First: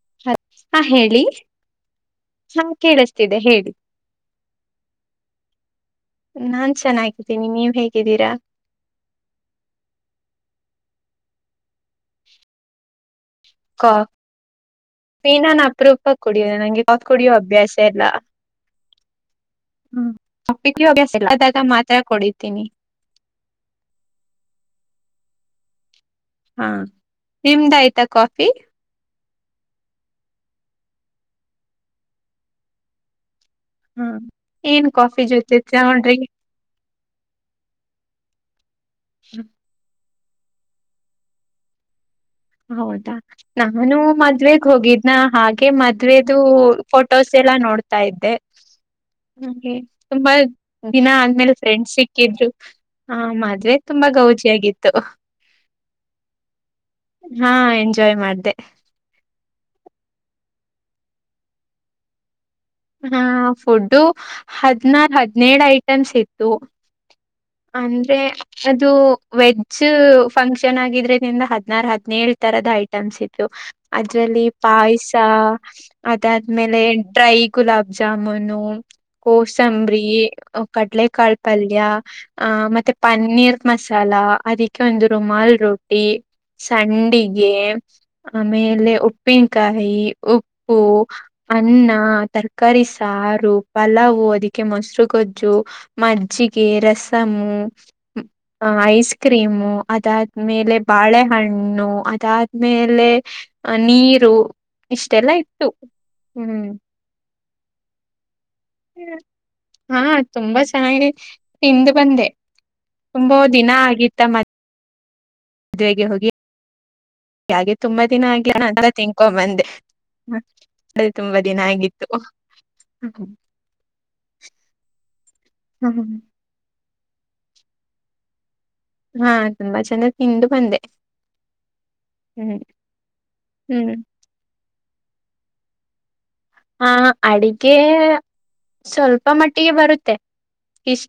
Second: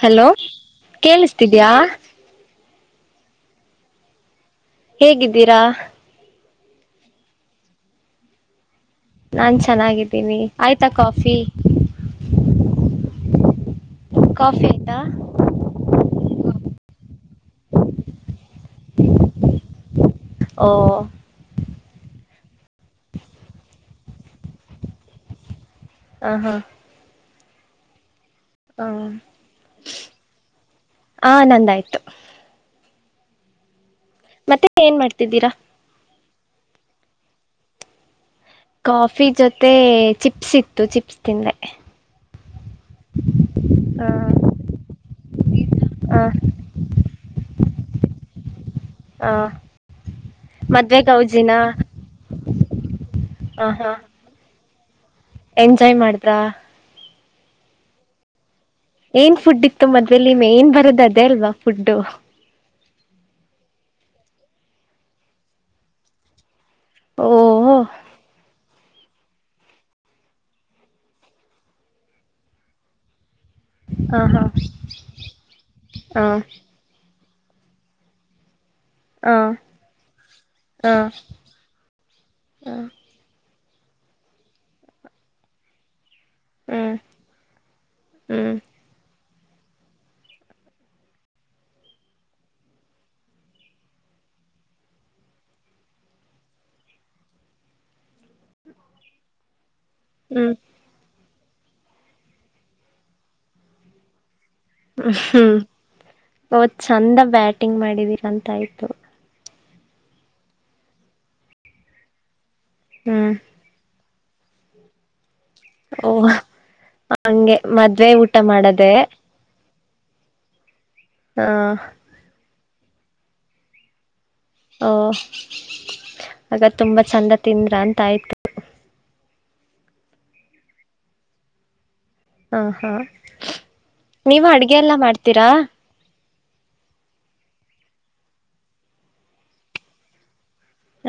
Hello ಹ ಹಾ ಹೇಳಿ ಕೇಳಿಸ್ತಿದ್ಯಾ ಹಾ ಕೇಳಿಸತಿದೆ ಹೇಳಿ [unintelligible] ಹೇಗಿದ್ದೀರಾ [unintelligible] ನಾನ್ ಚೆನ್ನಾಗಿದ್ದೀನಿ ನೀವ್ ಹೇಗಿದ್ದೀರಾ [unintelligible] ನಾನ್ ಚೆನ್ನಾಗಿದ್ದೀನಿ ಆಯ್ತಾ ಕಾಫಿ [unintelligible] [inaudible] ಕಾಫಿ ಐತಾ? ಇ ನಾನ್ ಅಪರೂಪ ಕುಡಿಯೋದು ನಂಗೆ ಕಾಪಿ ಕುಡಿಯೋ ಅಭ್ಯಾಸ ಇಲ್ಲ. ಹ್ಮ ಓ [unintelligible] ಮಾತ್ರ ಕುಡಿತೀನಿ. ಹಾ ನಿಮ್ದ ಆಯ್ತಾ ಕಾಫಿ? ಹ ಆ ನಂದಾಯ್ತು. ಹ್ಮ್ ಮತ್ತೆ ಏನ್ ಕಾಫಿ ಮಾಡ್ತಿದ್ದೀರಾ ಜೊತೆ ಚಾ ಬ್ರೆಡ್ ಕಾಫಿ ಜೊತೆ ಚಿಪ್ಸ್ ಇತ್ತು ಚಿಪ್ಸ್ ತಿಂದೆ. ಹೌದಾ ನಾನು ಹ ಮದ್ವೆಗ್ ಹೋಗಿದ್ನ ಹಾಗೆ ಹ ಮದ್ವೆದು ಫೋಟೋಸ್ ಎಲ್ಲ ನೋಡ್ತಾ ಇದ್ದೆ. ಹ ಹಾಗೆ ತುಂಬಾ ಮದ್ವೆ ದಿನ ಗೌಜಿನ ಆದ್ಮೇಲೆ ಫ್ರೆಂಡ್ ಸಿಕ್ಕಿದ್ರು. ಹ ಮದ್ವೆ ತುಂಬಾ ಗೌಜಿ ಆಗಿತ್ತು. ಎಂಜಾಯ್ ಮಾಡ್ತಾ ಹಾ ಎಂಜಾಯ್ ಮಾಡ್ದೆ. ಏನ್ ಫುಡ್ ಇತ್ತು ಮದ್ವೆಲಿ ಮೆನ್ ಬರೋದ ಅದೇ ಅಲ್ವಾ ಫುಡ್ಡು ಹಾ ಫುಡ್ ಹದಿನಾರ ಹದ್ನೇಳು ಐಟಮ್ಸ್ ಇತ್ತು. ಓಹೋ ಅಂದ್ರೆ ಅದ ಇದು ವೆಜ್ ಫಂಕ್ಷನ್ ಆಗಿದ್ರದಿಂದ ಹದ್ನಾರು ಹದ್ನೇಳ ತರದ ಐಟಮ್ಸ್ ಇದ್ದು. ಹ ಹಾ ಅದ್ರಲ್ಲಿ ಪಾಯಸ ಅದಾದ್ಮೇಲೆ ಡ್ರೈ- ಗುಲಾಬ್ ಜಾಮುನು ಹ ಕೋಸಂಬ್ರಿ ಹ ಕಡ್ಲೆಕಾಳ್ ಪಲ್ಯ ಆ ಹ ಹ್ಮ್ ಮತ್ತೆ ಪನ್ನೀರ್ ಮಸಾಲಾ ಅದಕ್ಕೆ ಒಂದು ರುಮಾಲ್ ರೊ ರೊಟ್ಟಿ ಹ್ಮ್ ಸಂಡಿಗೆ ಹ್ಮ್ ಆಮೇಲೆ ಉ ಉಪ್ಪಿನಕಾಯಿ ಉಪ್ಪು ಅನ್ನ ತರಕಾರಿ ಸಾರು ಪಲಾವು ಅದಕ್ಕೆ ಮೊಸರುಗೊಜ್ಜು ಮಜ್ಜಿಗೆ ರಸಮು ಐಸ್ ಕ್ರೀಮು ಹ್ಮ್ ಅದಾದ್ಮೇಲೆ ಬಾಳೆಹಣ್ಣು ಅದಾದ್ಮೇಲೆ ನೀರು ಇಷ್ಟೆಲ್ಲಾ ಹ್ಮ್ ಇತ್ತು ಹ್ಮ್. ಅವತ್ ಚಂದ ಬ್ಯಾಟಿಂಗ್ ಮಾಡಿದೀರ ಅಂತ ಆಯ್ತು. ಹಾ ತುಂಬಾ ಚೆನ್ನಾಗಿ ತಿಂದು ಬಂದೆ ಹ್ಮ್ ತುಂಬಾ ದಿನ ಆಗಿತ್ತ ಮತ್ತೆ ಮದ್ವೆಗೆ ಓ ಹೋಗಿ ಹಂಗೆ ಹಾಗೆ ತುಂಬಾ ಮದ್ವೆ ದಿನ ಊಟ ಆಗಿಲ್ಲ ಮಾಡದೆ ತಿನ್ಕೊಂದ ಬಂದೆ. ಅದು ತುಂಬಾ ಆ ದಿನ ಆಗಿತ್ತು. ಓ ಹ್ಮ್ ಹಾಗ ತುಂಬಾ ಚಂದ ತಿಂದ್ರ ಅಂತ ಆಯ್ತು ಹಾ ತುಂಬಾ ಚೆನ್ನಾಗಿ ತಿಂದ ಬಂದೆ. ಹಾ ಹ್ಮ್ ಹಾ ಹ್ಮ್ ನೀವ ಅಡ್ಗೆ ಎಲ್ಲಾ ಮಾಡ್ತೀರಾ? ಹಾ ಅಡಿಗೆ ಸ್ವಲ್ಪ ಮಟ್ಟಿಗೆ ಬರುತ್ತೆ.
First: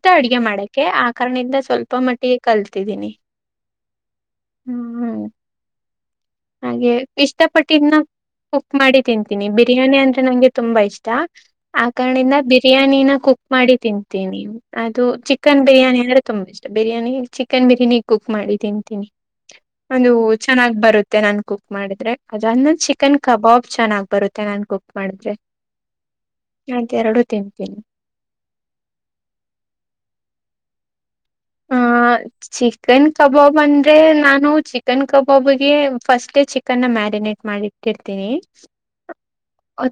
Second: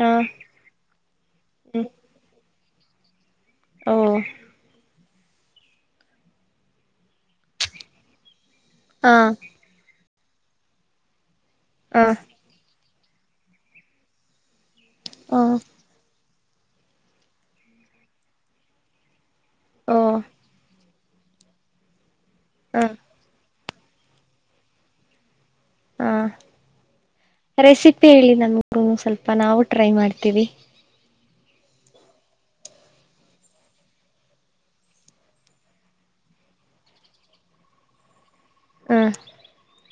ಹ ಅಡ್ಗೆ ಮಾಡಕ್ಕೆೆ ಆ ಕಾರಣದಿಂದ ಹ್ಮ್ ಸ್ವಲ್ಪ ಮಟ್ಟಿಗೆ ಕಲ್ತಿದೀನಿ. ಓ ಹ್ಮ್. ಹಾಗೆ ಇಷ್ಟಪಟ್ಟಿದನ ಕುಕ್ ಮಾಡಿ ಹಾ ತಿಂತೀನಿ. ಬಿರಿಯಾನಿ ಅಂದ್ರೆ ನಂಗೆ ತುಂಬಾ ಇಷ್ಟ ಆ ಹ ಕಾರಣದಿಂದ ಬಿರಿಯಾನಿನ ಕುಕ್ ಮಾಡಿ ತಿಂತೀನಿ. ಅದು ಓ ಚಿಕನ್ ಬಿರಿಯಾನಿ ಅಂದ್ರೆ ತುಂಬಾ ಇಷ್ಟ ಬಿರಿಯಾನಿ ಚಿಕನ್ ಬಿರಿಯಾನಿ ಕುಕ್ ಮಾಡಿ ತಿಂತೀನಿ. ಓ ಒಂದು ಚೆನ್ನಾಗ್ ಬರುತ್ತೆ ನಾನ್ ಕುಕ್ ಮಾಡಿದ್ರೆ ಅದಂದ ಹ ನಾ ಚಿಕನ್ ಕಬಾಬ್ ಚೆನ್ನಾಗ್ ಬರುತ್ತೆ ನಾನ್ ಕುಕ್ ಮಾಡಿದ್ರೆ. ಹಾ ಅದ್ ಎರಡು ತಿಂತೀನಿ ರೆಸಿಪಿ ಹೇಳಿ ನನ್ಗೂ ಸ್ವಲ್ಪ ನಾವು ಟ್ರೈ ಮಾಡ್ತೀವಿ. ಹ ಚಿಕನ್ ಕಬಾಬ್ ಅಂದ್ರೆ ನಾನು ಚಿಕನ್ ಕಬಾಬ್ಗೆ ಫಸ್ಟ್ ಚಿಕನ್ ಮ್ಯಾರಿನೇಟ್ ಮಾಡಿದ್ದನಿ ಕರ್ತೀನಿ ಹ್ಮ್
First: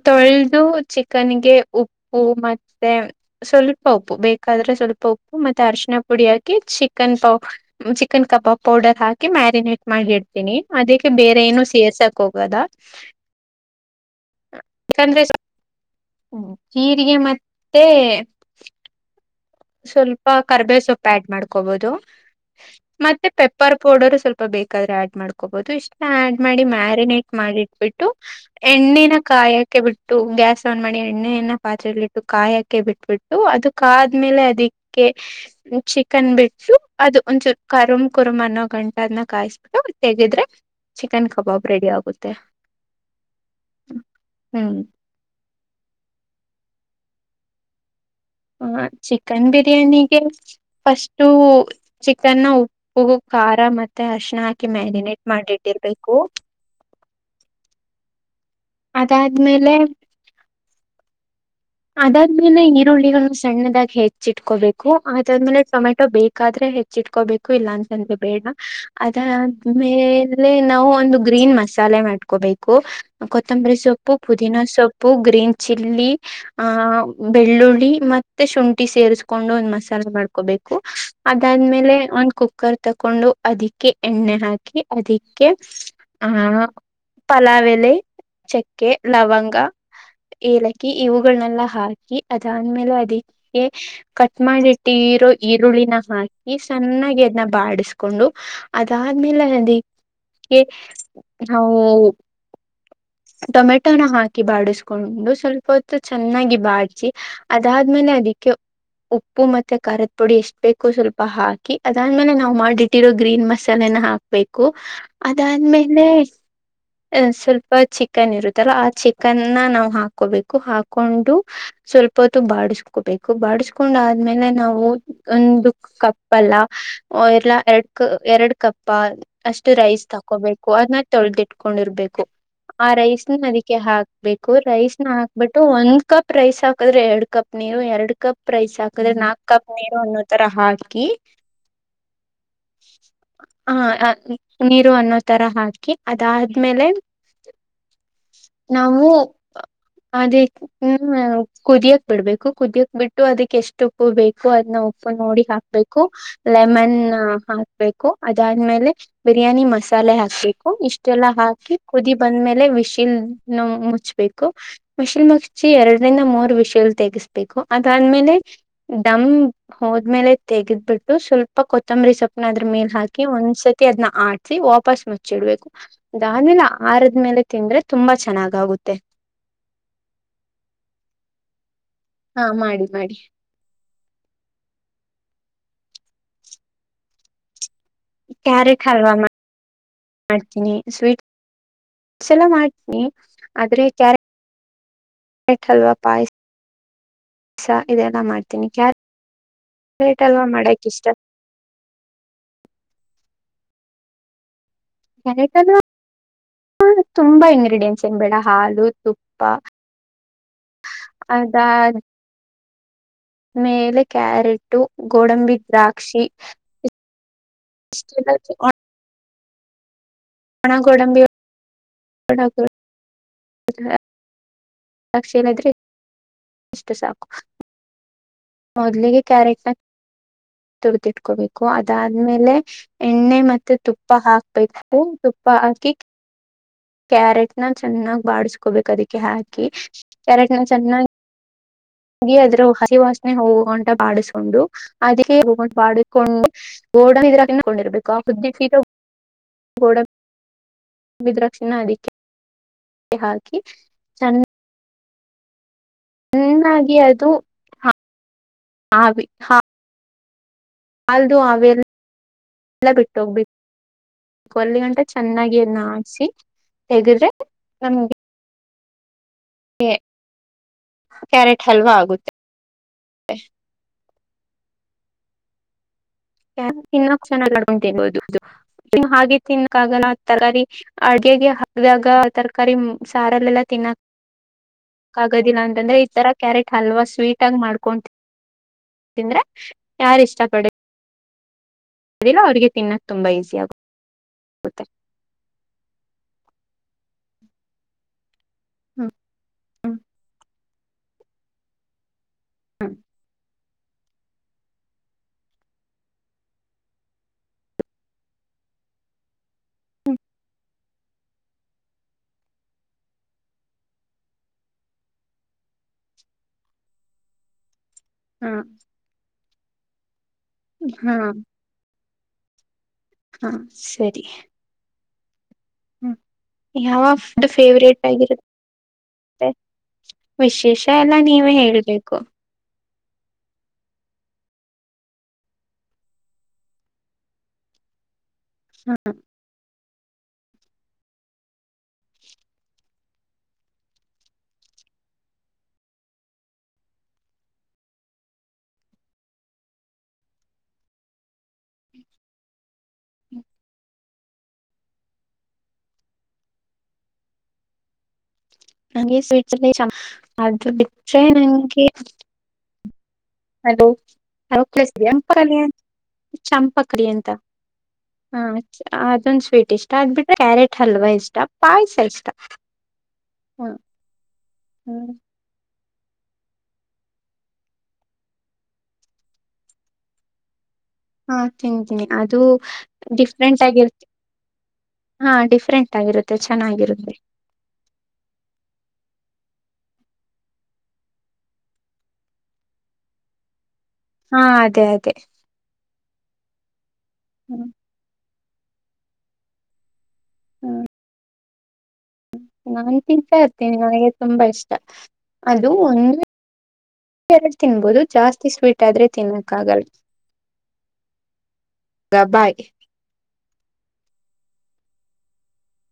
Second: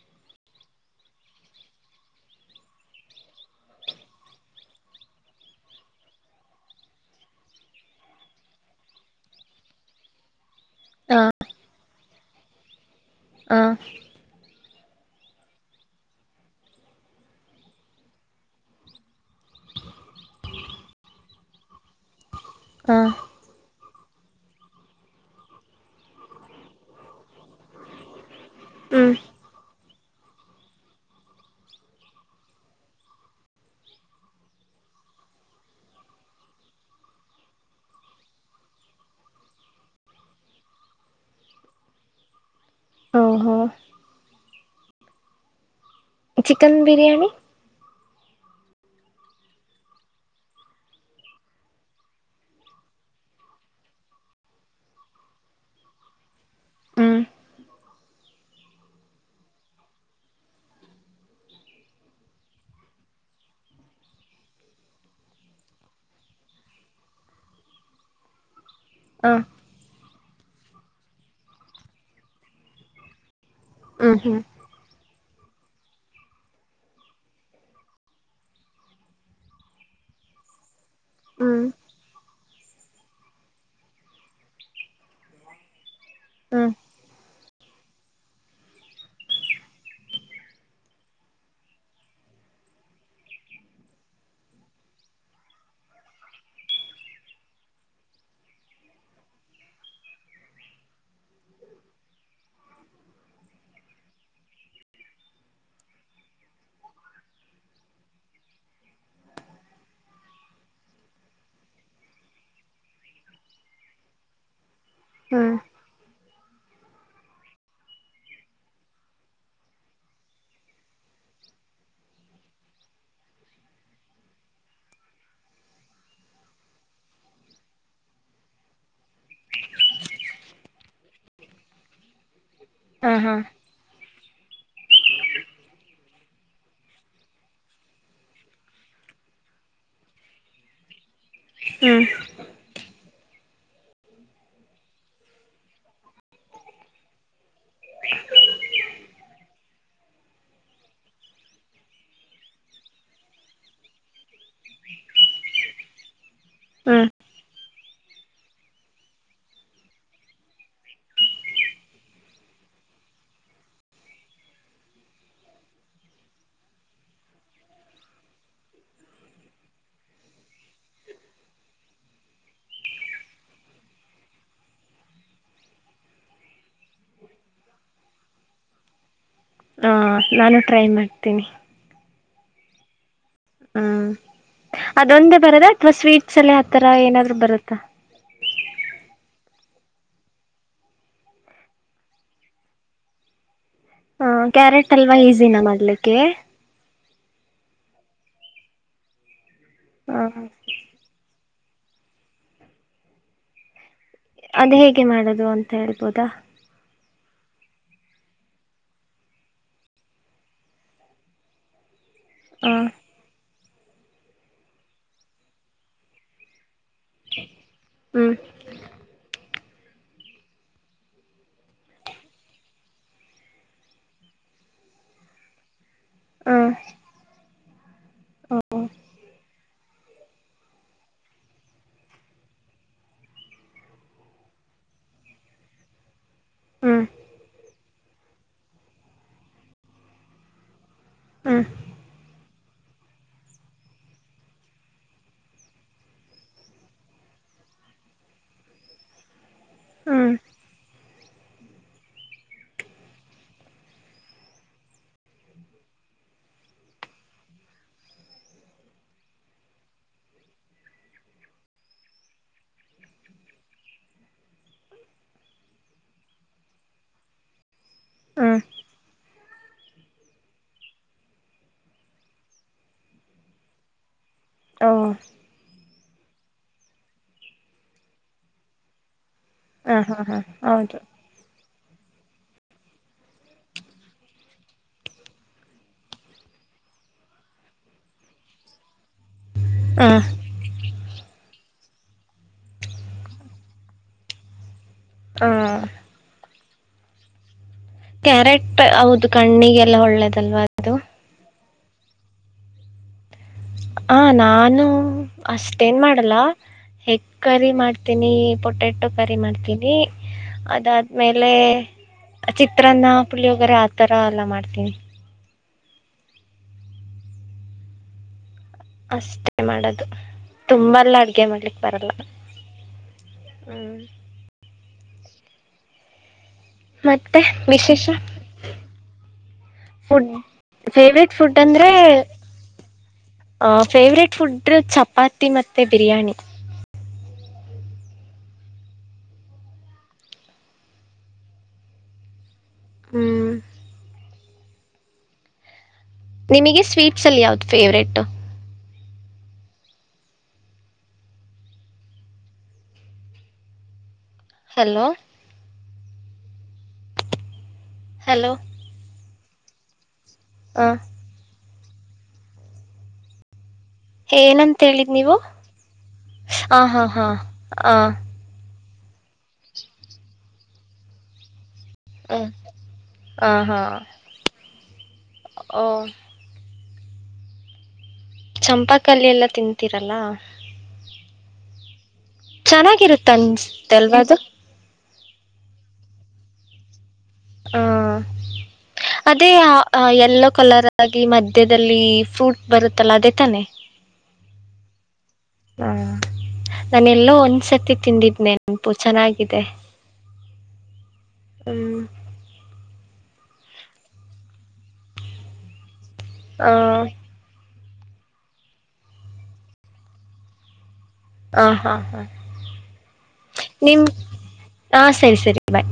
ತೊಳೆದು ಚಿಕನ್ಗೆ ಉಪ್ಪು ಮತ್ತೆ ಸ್ವಲ್ಪ ಉಪ್ಪು ಬೇಕಾದ್ರೆ ಸ್ವಲ್ಪ ಉಪ್ಪು ಮತ್ತೆ ಅರಶಣ ಪುಡಿ ಹಾಕಿ ಚಿಕನ್ ಪಾವ ಚಿಕನ್ ಕಬಾಬ್ ಪೌಡರ್ ಹಾಕಿ ಮ್ಯಾರಿನೇಟ್ ಮಾಡಿಡ್ತೀನಿ ಅದಕ್ಕೆ ಹ ಬೇರೆ ಏನು ಸೇರ್ಸಾಕ್ ಹೋಗದ [unintelligible] ಯಾಕಂದ್ರೆ ಹ್ಮ ಜೀರಿಗೆ ಮತ್ತೆ ಸ್ವಲ್ಪ ಕರ್ಬೇ ಸೊಪ್ಪ ಆಡ್ ಮಾಡ್ಕೋಬಹುದು ಹ ಮತ್ತೆ ಪೆ ಉಪ್ಪಾರ್ ಪೌಡರ್ ಸ್ವಲ್ಪ ಬೇಕಾದ್ರೆ ಆಡ್ ಮಾಡ್ಕೋಬಹುದು ಇಷ್ಟ ಆ್ಯಡ್ ಮಾಡಿ ಮ್ಯಾರಿನೇಟ್ ಮಾಡಿಟ್ಬಿಟ್ಟು ಹ್ಮ್ ಎಣ್ಣಿನ ಕಾಯಕ್ಕೆ ಬಿಟ್ಟ ಗ್ಯಾಸ್ ಆನ್ ಮಾಡಿ ಎಣ್ಣೆಣ್ಣ ಪಾತ್ರರೆೆಯಲ್ಲಿ ಇಟ್ಟು ಕಾಯಕ ಬಿಟ್ಬಿಟ್ಟು ಅದು ಆದ್ಮೇಲೆ ಅದಕ್ಕೆ ಚಿಕನ್ ಬಿಟ್ಟಸು ಅದು ಒಂದಸೂ ಕರಮ್ ಕುರುಮ್ ಅನ್ನ ಗಂಟ ಅದ್ನ ಕಾಯಿಸ ತೆಗಿದ್ರೆ ಚಿಕನ್ ಕಬಾಬ್ ರೆಡಿ ಆಗುತ್ತೆ ಓ ಹೋ ಹ್ಮ್ ಚಿಕನ್ ಬಿರಿಯಾನಿ ಹ ಚಿಕನ್ ಬಿರಿಯಾನಿಗೆ ಫಸ್ಟು ಚಿಕನ್ನ ಉಪ್ಪು ಖಾರ ಮತ್ತೆ ಅಶಣ ಹಾಕಿ ಮ್ಯಾರಿನೇಟ್ ಮಾಡಿಟ್ಟಿರ್ಬೇಕು ಹ್ಮ್ ಅದಾದ್ಮೇಲೆ ಅದಾದ್ಮೇಲೆ ಈರುಳ್ಳಿಗಳನ್ನ ಸಣ್ಣದಾಗಿ ಹೆಚ್ಚಿಟ್ಕೋಬೇಕು ಅದಾದ್ಮೇಲೆ ಟೊಮೆಟೊ ಬೇಕ ಬಾದ್ರೆ ಹೆಚ್ಚಿಟ್ಕೋಬೇಕು ಇಲ್ಲ ಅಂತಂದೆ ಬೇಡ ಹ ಅದಾದ್ಮೇಲೆ ನಾವು ಒಂದು ಗ್ರೀನ್ ಮಸಾಲೆ ಮಾಡ್ಕೋಬೇಕು ಕೊದಂಬರಿ ಸೊಪ್ಪು ಹ್ಮ್ ಹ್ಮ್ ಪುುದಿನ ಸೊಪು ಗ್ರೀನ್ ಚಲ್ಲಿ ಆಹ ಬೆಳ್ಳುಳ್ಳಿ ಮತ್ತೆ ಶುಂಠಿ ಸೇರಿಸಕೊಂಡು ಒಂದ್ ಮಸಾಲೆ ಮಾಡ್ [unintelligible] ಹ್ಮ್ ಅದಾದ್ಮೇಲೆ ಒಂದ ಕು ಕುಕ್ಕರ್ ತಕೊಂಡು ಅದಿಕ್ಕೆ ಎಣ್ಣೆ ಹಾಕಿ ಅದಿಕ್ಕೆ ಆಹ ಹ್ಮ್ ಪಲಾವೆಲೆ ಚಕ್ಕೆ ಲವಂಗ ಏಲಕ್ಕಿ ಇವು ಗಳನೆೆಲ್ಲ ಹಾಕಿ ಅದಾದ್ಮೇಲೆ ಅದಕ್ಕೆ ಕಟ್ ಮಾಡಿ ಇಟ್ಟಿರೋ ಈರುಳ್ಳಿನ ಹಾಕಿ ಸನ್ನಾಗಿ ಅದನ್ನ ಬಾಡಿಸಕೊಂಡು ಅದಾದ್ಮೇಲೆ [unintelligible] ನಾವು ಟೊಮೆಟೊನ ಹಾಕಿ ಬಾಡಿಸ್ಕೊಂಡು ಸ್ವಲ್ಪ ಹೊತ್ತು ಚೆನ್ನಾಗಿ ಬಾಚಿ ಅದಾದ್ಮೇಲೆ ಅದಿಕ್ಕೆ ಉಪ್ಪು ಮತ್ತೆ ಖಾರದ ಪುಡಿ ಎಷ್ಟು ಬೇಕು ಸ್ವಲ್ಪ ಹಾಕಿ ಅದಾದ್ಮೇಲೆ ನಾವು ಮಾಡಿಟ್ಟಿರೋ ಗ್ರೀನ್ ಮಸಾಲೆನ ಹಾ ಬೇಕು ಹ್ಮ್ ಅದಾದ್ಮೇಲೆ ಸ್ವಲ್ಪ ಚಿಕ್ ಕನ್ ಇರುತ್ತಲ್ಲ ಆ ಚಿಕನ್ನ ನಾವು ಹಾಕೋಬೇಕು ಹಾಕೊಂಡು ಸ್ವಲ್ಪ ಹೊತ್ತು ಬಾಡಸ್ಕೋಬೇಕು ಬಾಡಸ್ಕೊಂಡ ಆದ್ಮೇಲೆ ನಾವು ಒಂದು ಕಪ್ಪ ಅಲ್ಲ ಎಲ್ಲಾ ಎರಡ್ ಕಪ್ಪ ಅಷ್ಟು ರೈಸ್ ತಾಕೋಬೇಕು ಅದನ್ನ ತೊಳೆ್ದಿಟ್ಕೊಂಡಿರ್ಬೇಕು ಆ ಹ ರೈಸ್ ಹಾ ನ ಅದಕ್ಕೆ ಹಾಕ್ಬೇಕು ರೈಸ್ ನ ಹಾಕ್ಬಿಟ್ಟು ಒಂದ ಕಪ್ ರೈಸ್ ಹಾಕಿದ್ರೆ ಎರಡ್ ಕಪ್ ನೀರು ಎರ ಕಪ್ ರೈಸ್ ಹಾಕಿದ್ರೆ ನಾಕ್ ಕಪ್ ನೀರು ಅನ್ನೋ ತರ ಹಾಕಿ [unintelligible] ಹ್ಮ ಹ ನೀರು ಅನ್ನೋ ತರ ಹಾಕಿ ಅದಾದ್ಮೇಲೆ ನಾವು ಅದೇ ಹ್ಮ್ ಕುದಿಯಕ್ ಬಿಡ್ಬೇಕು ಕುದಿಯಕ್ ಬಿಟ್ಟು ಅದಕ್ ಎಷ್ಟು ಉಪ್ಪು ಬೇಕು ಅದನ್ನ ಉಪ್ಪು ನೋಡಿ ಹಾಕ್ ಹ ಬು ಲೆಮನ್ ಹ್ಮ್ ಹಾಕ್ಬೇಕು ಅದಾದ್ಮೇಲೆ ಬಿರಿಯಾನಿ ಮಸಾಲೆ ಹಾಕ್ಬೇಕು ಇಷ್ಟೆಲ್ಲಾ ಹಾಕಿ ಕುದಿ ಬಂದ್ಮೇಲೆ ವಿಸಿಲ್ ನ ಮುಚ್ಬೇಕು ಮಿಸಿಲು ಮುಗಚಿ ಎರಡರಿಂದ ಮೂರ್ರು ವಿಷಲು ತಗಸ್ ಕು ಅದಾದ್ಮೇಲೆ ದಮ್ ಹೋದ್ಮೇಲೆ ತೆಗೆದ್ಬಿಟ್ಟು ಸ್ವಲ್ಪ ಕೊತ್ತಂಬರಿ ಸೊಪ್ಪನ ಅದ್ರ ಮೇಲೆ ಹಾಕಿ ಒಂದ್ಸತಿ ಅದ್ ಆಟ ವಾಪಸ್ ಮುಚ್ಚಿಡ್ಬೇಕು ಅಾದೆಲೆ ಆರದ್ಮೇಲೆ ತಿಂದ್ರೆ ತುಂಬಾ ಚೆನ್ನಾಗ್ಗುತ್ತೆ ಹ ನಾನು ಟ್ರೈ ಮಾಡ್ತೀನಿ ಹಾ ಮಾಡಿ ಮಾಡಿ ಹ್ಮ್ ಅದೊಂದೇ ಬರದಾ ಅಥವಾ ಸ್ವೀಟ್ಸ್ ಅಲ್ಲೇ ಆತರ ಏನಾದ್ರು ಬರುತ್ತಾ ಕ್ಯಾರೆಟ್ ಹಲ್ವಾ ಮಾಡ್ತೀನಿ ಸ್ವೀಟ್ ಸಲ ಮಾಡನಿ ಆದ್ರೆ ಹ ಕ್ಯಾರೆಟ್ ಅಲ್ವಾ ಈಸಿನ ಮಾಡ್ಲಿಕ್ಕೆ ಸ ಇದೆಲ್ಲ ಮಾಡ್ತೀನಿ ಕ್ಯ ಕ್ಯಾರೇಟ್ ಹ ಅಲ್ವಾ ಮಾಡಕ್ ಇಷ್ಟ ಅದು ಹೇಗೆ ಮಾಡದು ಅಂತ ಹೇಳ್ಬೋದಾ ಹಾ ತುಂಬಾ ಇಂಗ್ರಿಡಿಯಂಟ್ಸ್ ಏನ್ ಬೇಡ ಹಾಲು ತುಪ್ಪ ಅದಾ ಹ ಮೇಲೆ ಕ್ಯಾರೆಟು ಗೋಡಂಬಿ ದ್ರಾಕ್ಷಿ ಎಷ್ಟ ಹ್ಮ್ [unintelligible] ಹಣ ಗಡಂಬಿ ಕಡ [unintelligible] ದಕ್ಷಿ ಏನ ಇದ್ರೆ ಎಷ್ಟು ಸಾಕು [unintelligible] ಹ ಮೊದ್ಲಿಗೆ ಕ್ಯಾರೆಕ್ಟ ತುಡ್ದಿಟ್ಕೋಬೇಕು ಅದಾದ್ಮೇಲೆ ಎಣ್ಣೆ ಮತ್ತೆ ತುಪ್ಪ ಹಾಕ್ಬೇಕು ತುಪ್ಪ ಹಾಕಿ ಹ್ಮ್ ಕ್ಯಾರೆಟ್ ನ ಚೆನ್ನಾಗ್ ಬಾಸ್ಕೋಬೇಕು ಅದಕ್ಕೆ ಹಾಕಿ ಕ್ಯಾರೆಟ್ ನ ಚೆನ್ನ ಹ್ಮ ಅದ್ರ ಹಸಿವಾಸನೆ ಹೋಗುವಂತ ಬಾಿಸೊಂಡು ಅದ ಮಾಡಿಕೊಂಡು ಓಡನ್ ಇದ್ರಾಕಕೊಂಡಿರ್ಬೇಕು ಆ ಹುದ್ದಿೀ ಗೋಡ ಹ್ಮ್ ವಿದ್ರಕ್ಷಿಣಾ ಅಧಿಕ ಹಾಕಿ ಚ ಹನ್ನಾಗಿ ಅದು ಹ [unintelligible] ಅಲ್ದು ಅವೆಲ್ಲ ಎಲ್ಲ ಬಿಟ್ಟೋಗ್ಬಿ [unintelligible] ಕೊಲ್ ಗಂಟೆ ಚೆನ್ನಾಗಿ ಎಲ್ಲ ಹಾಚಿ ತೆಗೆದ್ರೆ ನಮ್ಗೆ [unintelligible] ಹ ಕ್ಯಾರೆಟ್ ಹಲ್ವಾ ಆಗುತ್ತೆ ಹ ತಿನ್ನೋಕ್ ಚೆನ್ನ ಅಡ್ಕೊಂಡ ತಿನ್ಬದು ಹಾಗೆ ಹ ತಿನ್ನಕ್ಕಾಗಲ್ಲ ಹಾ ಹಾ ತರಾರಿ [unintelligible] ಹೌದು ಅಗೆ ಹಾಗ ತರಕಾರಿ ಸಾರಲ್ಲಲ್ಲಾ ತಿನ್ನಾಕ್ [inaudible] ಆಗೋದಿಲ್ಲ ಅಂದ್ರೆ ಈ ತರ ಕ್ಯಾರೆಟ್ ಹಲ್ವ ಸ್ವೀಟ್ ಆಗ ಮಾಡ್ಕೊಂಡ ತಿಂದ್ರೆ ಹ ಯಾರ ಇಷ್ಟ ಪಡ ಅದಿಲ್ಲ ಅವ್ರರಿಗೆ ತಿನ್ನಕ್ ತುಂಬ ಈಸಿ ಆಗು ಹಾ ಕ್ಯಾರೆಟ್ ಹ್ಮ್ ಹೌದು ಕಣ್ಣಿಗೆಲ್ಲ ಹ್ಮ್ ಒಳ್ಳೇದಲ್ವಾ ಅದ ಹ್ಮ ಹ ನಾನು ಅಷ್ಟೇನ್ ಮಾಡಲ್ಲ ಹೆಗ್ ಕರಿ ಮಾಡ್ತೀನಿ ಪೊಟೆಟೊ ಕರಿ ಮಾಡ್ತೀನಿ. ಅದಾದ್ಮೇಲೆ ಚಿತ್ರಾನ್ನ ಪುಳಿಯೋಗರೆ ಆತರ ಎಲ್ಲ ಮಾಡ್ತೀನಿ ಹ್ಮ ಅಷ್ಟೇ ಮಾಡದು ತುಂಬಲ್ಲ ಹ್ಮ್ ಅಡ್ಗೆ ಮಾಡ್ಲಿಕ್ ಬರಲ್ಲ ಹಾ ಹ್ಮ್ ಸರಿ ಹ್ಮ್ ಯಾವ ಮತ್ತೆ ಫುಡ್ ಫೇವರೆಟ್ ವಿಶೇಷ ಆಗಿರುತ್ತೆ ಮತ್ತೆ ಫುಡ್ ವಿಶೇಷ ಎಲ್ಲ ಫೇವ್ರೆಟ್ ನೀವೇ ಫುಡ್ ಹೇಳ್ಬೇಕು. ಫೇವರೆಟ್ ಫುಡ್ ಚಪಾತಿ ಮತ್ತೆ ಬಿರಿಯಾನಿ ಹ್ಮ ಹ್ಮ್ ನಿಮಗೆ ಸ್ವೀಟ್ಸ್ ಅಲ್ಲಿ ಯಾವ್ದು ಫೇವರೆಟ್ ಹಲೋ ಹಲೋ ನಂಗೆ ಸ್ವೀಟ್ಸ್ ಲಿ ಚಾ ಅದು ಹಾಂ ಬಿಟ್ರೆ ನಂಗೆ ಹಲೋ ಹ ಏನಂತ ಕ್ಲ ಹೇಳಿದ್ ನೀವು ಎಂಪರಲ್ಲಿ ಆ ಹಾ ಚಂಪಕಡಿ ಹಾ ಅಂತ ಆ ಹಾ ಅದೊಂದ್ ಸ್ವೀಟ್ ಇಷ್ಟ ಅದ್ ಬಿಟ್ರೆ ಕ್ಯಾರೆಟ್ ಹಲ್ವಾ ಇಷ್ಟ. ಪಾಯ್ಸ ಇಷ್ಟ ಹ್ಮ್ ಆ ಹ್ಮ ಹಾ ಹ್ಮ ಓ ಚಂಪಾಕಲ್ಲಿ ಎಲ್ಲ ತಿಂತೀರಲ್ಲ ಹಾ ತಿಂತೀನಿ ಅದು ಚೆನ್ನಾಗಿರುತ್ತ ಡಿಫ್ರೆಂಟಾಗಿರುತ್ತೆ. ಅನ್ಸ್ತಲ್ವಾ ಅದು ಹಾ ಡಿಫ್ರೆಂಟ್ ಆಗಿರುತ್ತೆ ಚೆನ್ನಾಗಿರುತ್ತೆ. ಹ ಅದೇ ಎಲ್ಲೋ ಕಲರ್ ಆಗಿ ಮಧ್ಯದಲ್ಲಿ ಫ್ರೂಟ್ ಬರುತ್ತಲ್ಲ ಅದೇ ತಾನೆ ಹಾ ಅದೇ ಅದೇ ಹ ನಾನ ಎಲ್ಲೋ ಹ್ಮ್ ಒಂದ್ಸತಿ ತಿಂದಿದ್ದ ನೆನ ಗುಂಪು ಚೆನ್ನಾಗಿದೆ. ಹ್ಮ ಹ್ಮ ನಾನ್ ಹಾಗೆ ತಿಂತಾ ಇರ್ತೀನಿ ನನಗೆ ತುಂಬಾ ಇಷ್ಟ ಅದು ಒಂದ್ ಹಾ ಎರಡು ತಿನ್ಬೋದು ಜಾಸ್ತಿ ಸ್ವೀಟ್ ಆದ್ರೆ ತಿನ್ನಕ್ ಆಗಲ್ಲ. ಹ ಹಾ ಹಾ ಬಾಯ್ ನಿಮ್ ಹ ಸರಿ ಸರಿ ಬಾಯ್